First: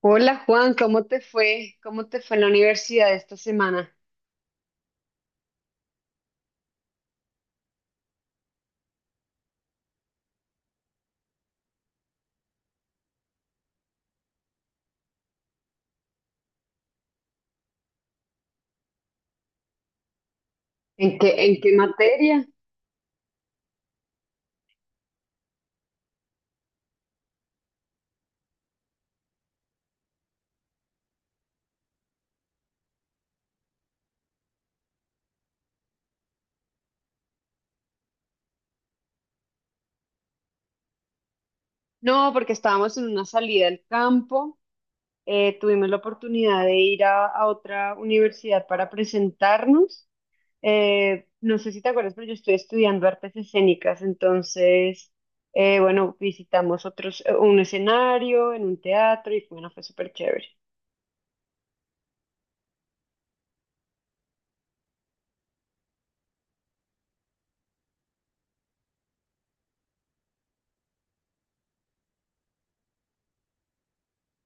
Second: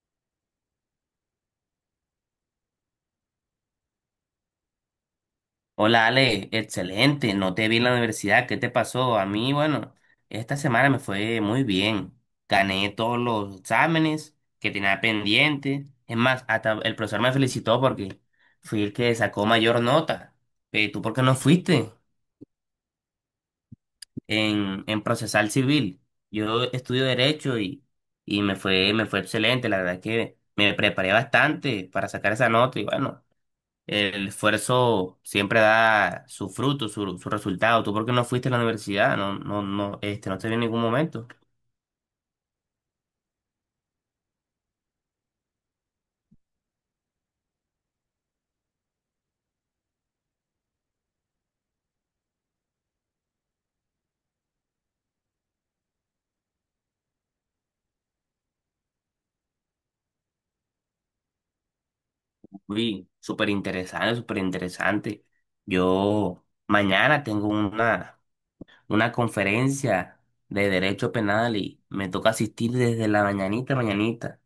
Hola Juan, ¿cómo te fue? ¿Cómo te fue en la universidad esta semana? Hola Ale, excelente, no te vi en la universidad, ¿qué te pasó? A mí, bueno, esta semana me fue muy bien, gané todos los exámenes que tenía pendientes. Es más, hasta el profesor me felicitó porque fui el que sacó mayor nota. ¿Tú por qué no En qué fuiste materia? En procesal civil? Yo estudio derecho y me fue excelente, la verdad es que me preparé bastante para sacar esa nota y bueno. El esfuerzo siempre da su fruto, su resultado. ¿Tú por qué no fuiste a la universidad? No, no, no, no te vi en ningún momento. No, porque estábamos en una salida al campo, tuvimos la oportunidad de ir a otra universidad para presentarnos. No sé si te acuerdas, pero yo estoy estudiando artes escénicas, entonces, bueno, visitamos otros, un escenario en un teatro y bueno, fue súper chévere. Fui súper interesante, súper interesante. Yo mañana tengo una conferencia de derecho penal y me toca asistir desde la mañanita, mañanita.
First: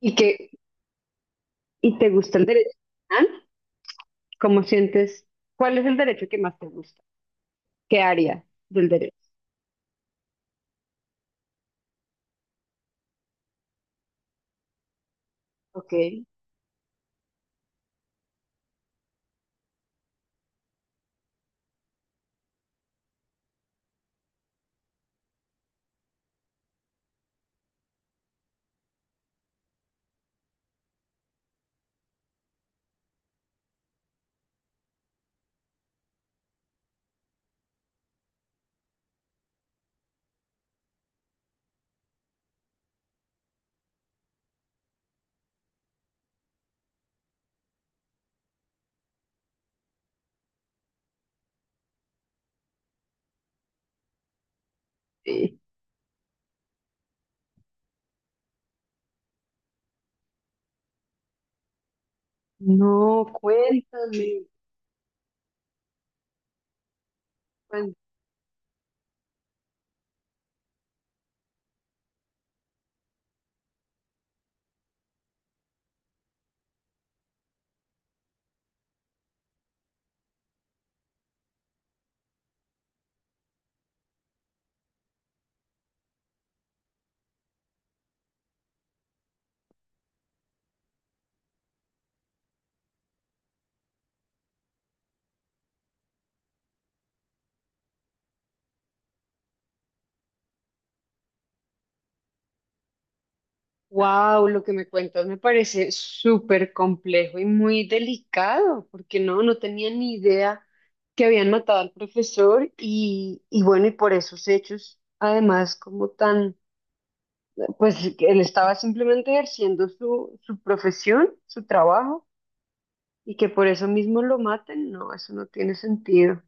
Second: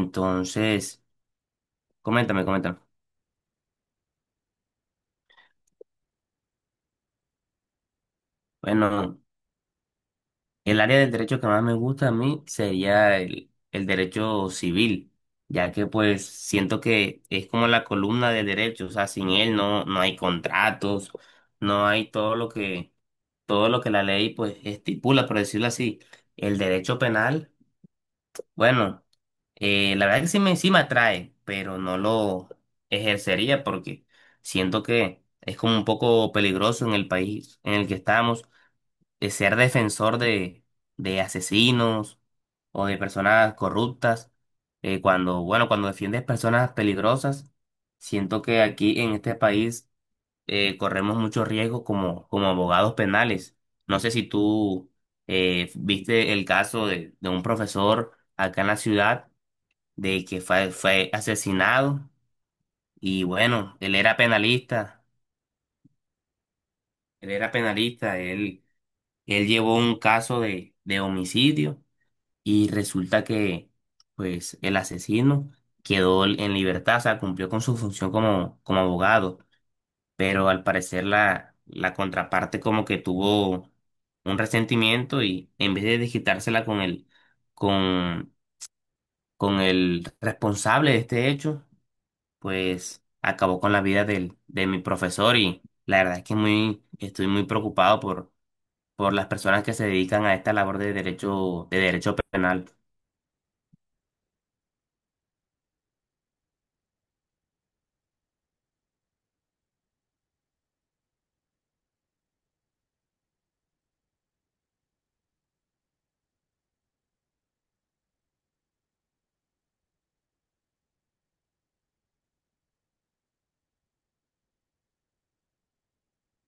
¿Y qué, y te gusta coméntame, el derecho? coméntame. ¿Ah? ¿Cómo sientes? ¿Cuál es el derecho que más te gusta? ¿Qué área del Bueno, derecho? el área del derecho que más me gusta a mí sería el derecho civil, ya que Ok. pues siento que es como la columna del derecho, o sea, sin él no, no hay contratos, no hay todo lo que la ley pues estipula, por decirlo así. El derecho penal, bueno, la verdad que sí me atrae, pero no lo ejercería porque siento que es como un poco peligroso en el país en el que estamos, ser defensor de asesinos o de personas corruptas. Bueno, cuando defiendes personas peligrosas, siento que aquí en este país corremos muchos riesgos como, como abogados penales. No sé si tú eh, viste el caso de un profesor acá en la ciudad de que fue, fue asesinado y No, bueno, él era cuéntame. penalista, él era penalista, él llevó un caso de homicidio. Y resulta que, pues, el asesino quedó en libertad, o sea, cumplió con su función como, como abogado, pero al parecer la contraparte como que tuvo un resentimiento y en vez de desquitársela con, con el responsable de este hecho, pues acabó con la vida del, de mi profesor y la verdad es que muy, estoy muy preocupado por las personas que se dedican a esta labor de derecho penal. Wow, lo que me cuentas me parece súper complejo y muy delicado, porque no, no tenía ni idea que habían matado al profesor y bueno, y por esos hechos, además, como tan, pues que él estaba simplemente ejerciendo su, su profesión, su trabajo, y que por eso mismo lo maten, no, eso no tiene sentido.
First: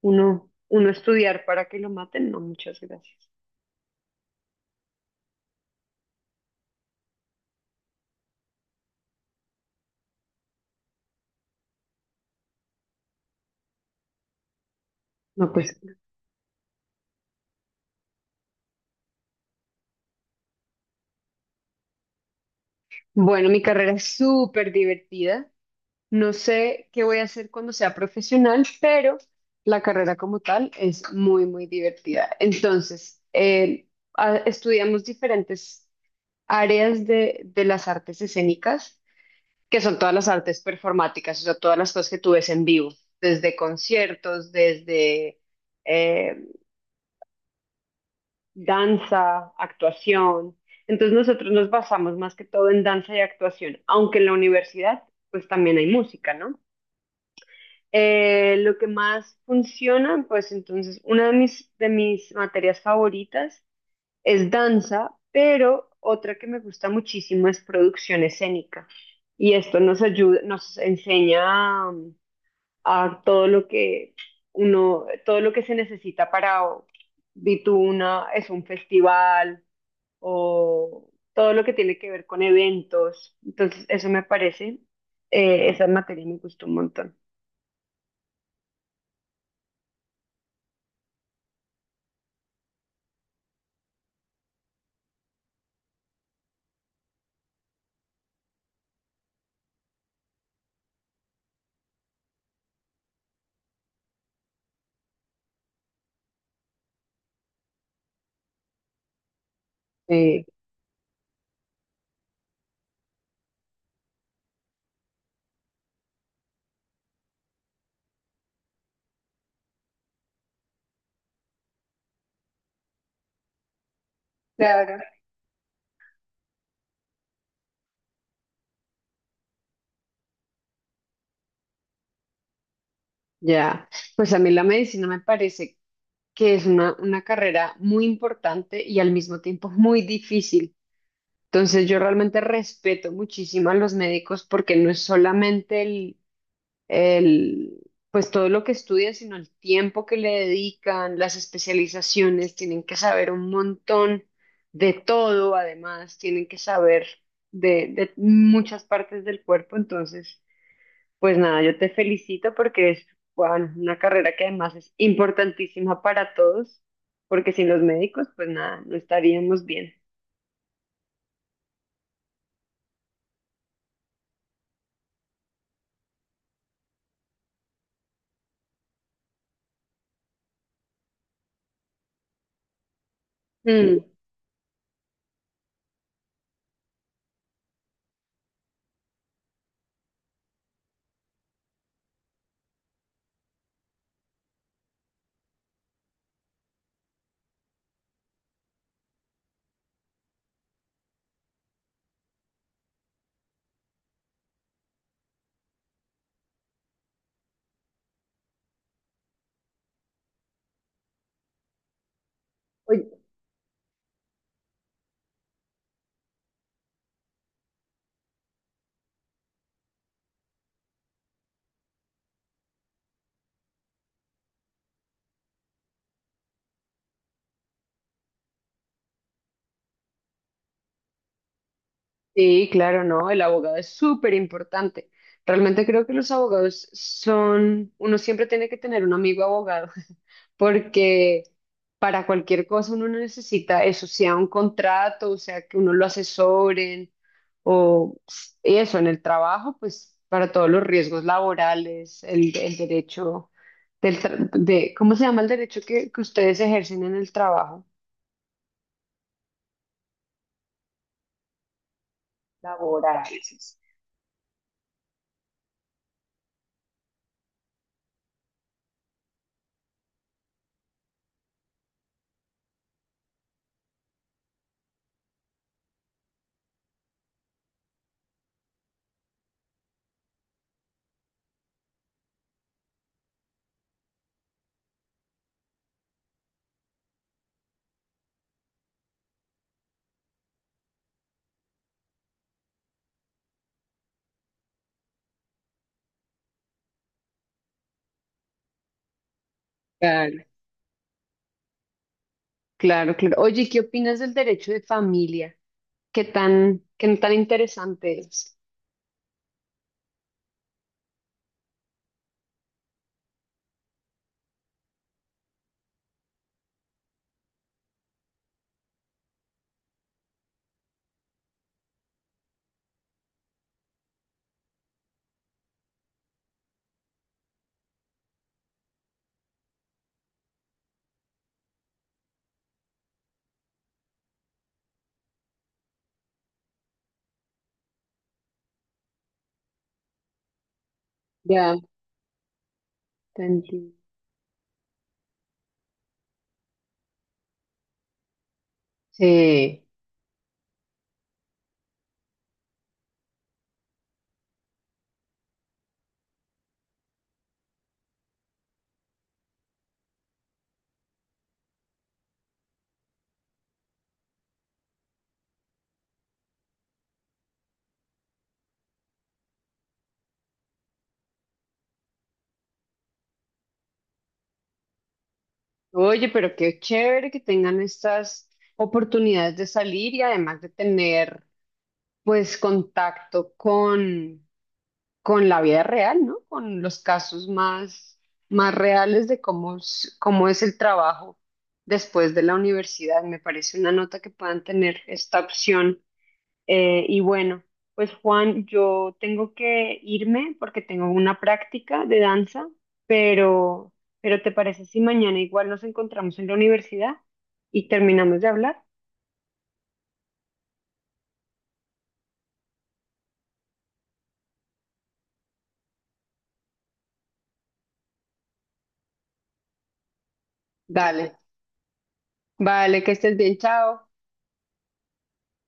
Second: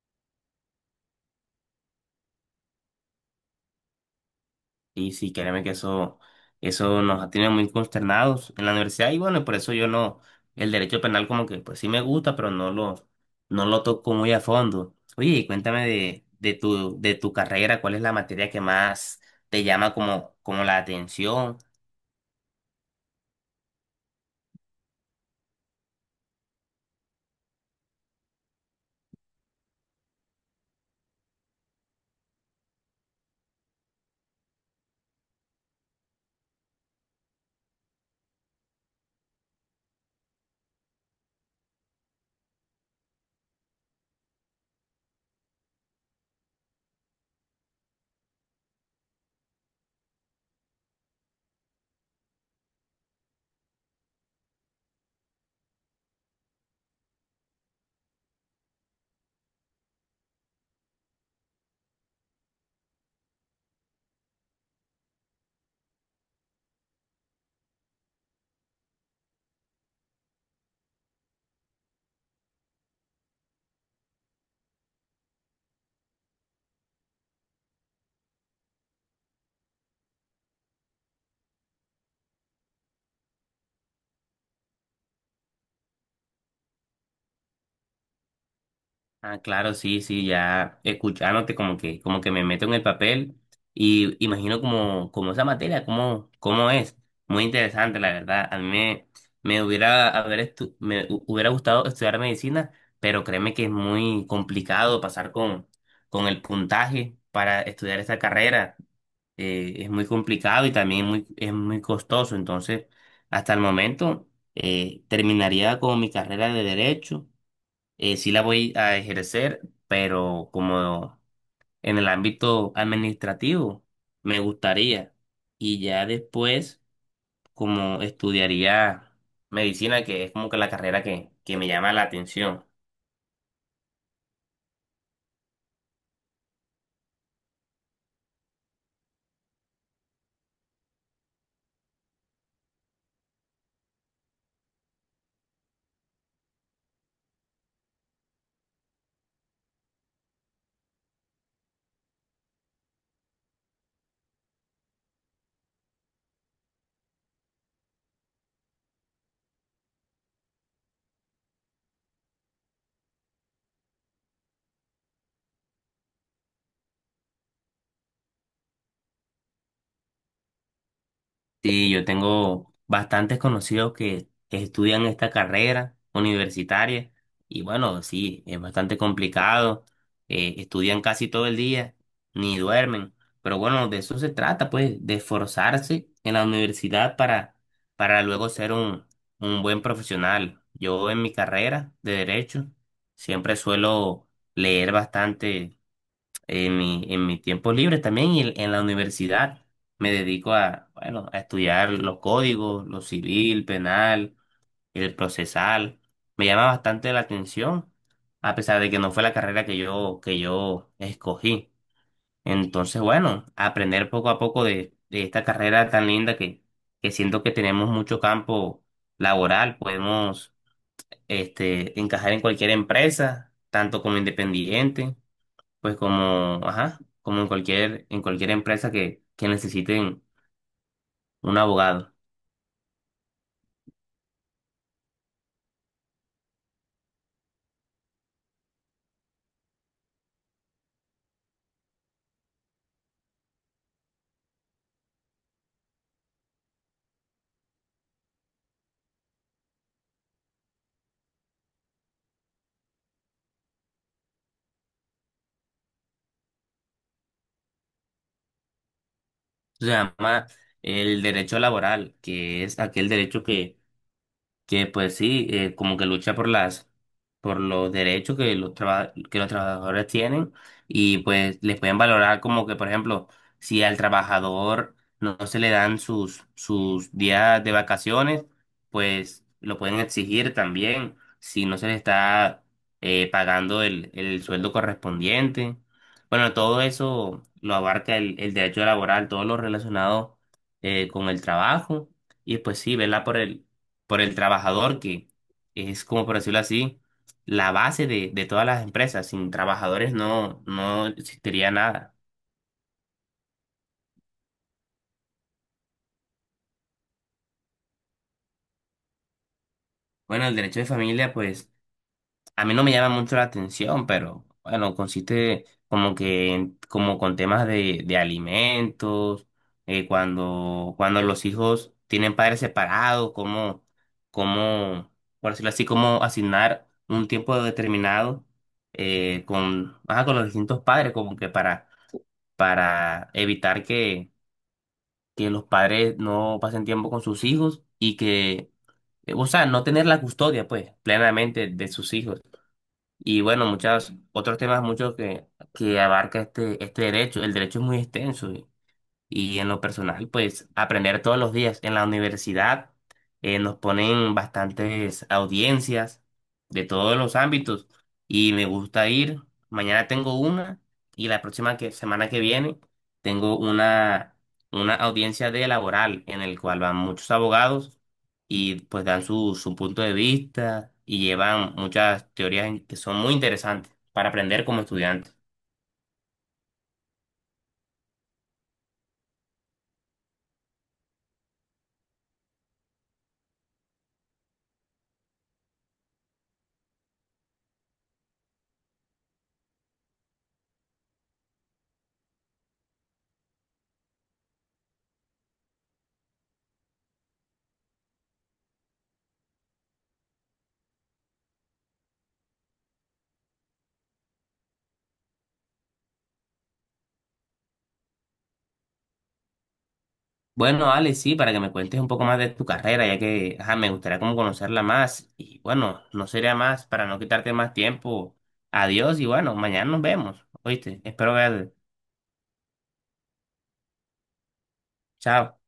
Uno, uno estudiar para que lo maten, no, muchas gracias. Y sí, créeme que eso nos tiene muy consternados en la universidad. Y bueno, y por eso yo no, el derecho penal como que pues sí me gusta, pero no lo, no lo toco muy a fondo. Oye, y No, pues, cuéntame de tu carrera, ¿cuál es la materia que más te llama como, como la atención? bueno, mi carrera es súper divertida. No sé qué voy a hacer cuando sea profesional, pero la carrera como tal es muy, muy divertida. Entonces, estudiamos diferentes áreas de las artes escénicas, que son todas las artes performáticas, o sea, todas las cosas que tú ves en vivo, desde conciertos, desde, eh, danza, actuación. Entonces nosotros nos basamos más que todo en danza y actuación, aunque en la universidad pues también hay música, ¿no? Lo que más funciona, pues entonces una de mis materias favoritas es danza, pero otra que me gusta muchísimo es producción escénica. Y esto nos ayuda, nos enseña a, todo lo que uno, todo lo que se necesita para, di tú una, es un festival o todo lo que tiene que ver con eventos. Entonces, eso me parece, esa materia me gustó un montón. Ah, claro, sí, sí, ya escuchándote como que me meto en el papel y imagino como, como esa materia, cómo, cómo es. Muy interesante, la verdad. A mí me, me hubiera, haber estu- me hu- hubiera gustado estudiar medicina, pero créeme que es muy complicado pasar con el puntaje para estudiar esta carrera. Es muy Eh, complicado y también muy, es muy costoso. Entonces, hasta el momento, terminaría con mi carrera de derecho, sí la voy a ejercer, pero como en el ámbito administrativo, me Claro. gustaría. Y ya después, como estudiaría medicina, que es como que la carrera que me llama la atención. Ya, pues a mí la medicina me parece que es una carrera muy importante y al mismo tiempo muy difícil. Entonces yo realmente respeto muchísimo a los médicos porque no es solamente el, pues todo lo que estudian, sino el tiempo que le dedican, las especializaciones, tienen que saber un montón de todo, además, tienen que saber de muchas partes del cuerpo, entonces, pues nada, yo te felicito porque es, bueno, una carrera que además es importantísima para todos, porque sin los médicos, pues nada, no estaríamos bien. Sí, yo tengo bastantes conocidos que estudian esta carrera universitaria y bueno, sí, es bastante complicado, estudian casi todo el día, ni duermen, pero bueno, de Mm. eso se trata, pues, de esforzarse en la universidad para luego ser un buen profesional. Yo en mi carrera de derecho siempre suelo leer bastante en mi tiempo libre también y en la universidad me dedico a, bueno, a estudiar los códigos, lo civil, penal, el procesal. Me llama bastante la atención, a pesar de que no fue la carrera que yo escogí. Entonces, Oye, bueno, aprender poco a poco de esta carrera tan linda que siento que tenemos mucho campo laboral, podemos este, encajar en cualquier empresa, tanto como independiente pues como, ajá, como en cualquier empresa que necesiten un abogado. sí, claro, no, el abogado es súper importante. Realmente creo que los abogados son, uno siempre tiene que tener un amigo abogado, porque para cualquier cosa uno necesita eso, sea un contrato, o sea que uno lo asesoren, o eso, en el trabajo, pues para todos los riesgos laborales, el derecho del, de, ¿cómo se llama el derecho que ustedes ejercen en el trabajo? Se llama el derecho laboral, que es aquel derecho Laborales. Que pues sí, como que lucha por las, por los derechos que los traba- que los trabajadores tienen y pues les pueden valorar como que, por ejemplo, si al trabajador no, no se le dan sus, sus días de vacaciones, pues lo pueden exigir también si no se le está pagando el sueldo correspondiente. Bueno, todo eso lo abarca el derecho laboral, todo lo relacionado con el trabajo. Y pues sí, ¿verdad? Por el trabajador, que es como por decirlo así, la base de todas las empresas. Sin trabajadores no, no existiría nada. Claro, claro. Oye, ¿qué opinas del derecho de familia? Qué tan interesante es? Bueno, el derecho de familia, pues a mí no me llama mucho la atención, pero bueno, consiste como que en- como con temas de alimentos, cuando, cuando los hijos tienen padres separados, como, como, por decirlo así, como asignar un tiempo determinado con, ajá, con los distintos padres, como que para evitar que los padres no pasen tiempo con sus hijos y que, o sea, no tener la custodia, pues, plenamente Ya, de sus hijos. Y tan- bueno, muchos otros temas, muchos que abarca este, este derecho. El derecho es muy extenso. Y en lo sí. personal, pues aprender todos los días. En la universidad nos ponen bastantes audiencias de todos los ámbitos y me gusta ir. Mañana tengo una y la próxima que- semana que viene tengo una audiencia de laboral en el cual van muchos abogados y pues dan su, su punto de vista y llevan muchas teorías en- que son muy interesantes para aprender como estudiante. Oye, pero qué chévere que tengan estas oportunidades de salir y además de tener, pues, contacto con la vida real, ¿no? Con los casos más, más reales de cómo, cómo es el trabajo después de la universidad. Me parece una nota que puedan tener esta opción. Y bueno, pues Juan, yo tengo que irme porque tengo una práctica de danza, pero, pero ¿te parece si mañana igual nos encontramos en la universidad y terminamos de hablar? Bueno, Ale, sí, para que me cuentes un poco más de tu carrera, ya que ajá, me gustaría como conocerla más. Y bueno, no sería más para no quitarte más tiempo. Adiós y bueno, mañana nos vemos. ¿Oíste? Espero Dale. verte. Vale, que estés bien, chao. Chao.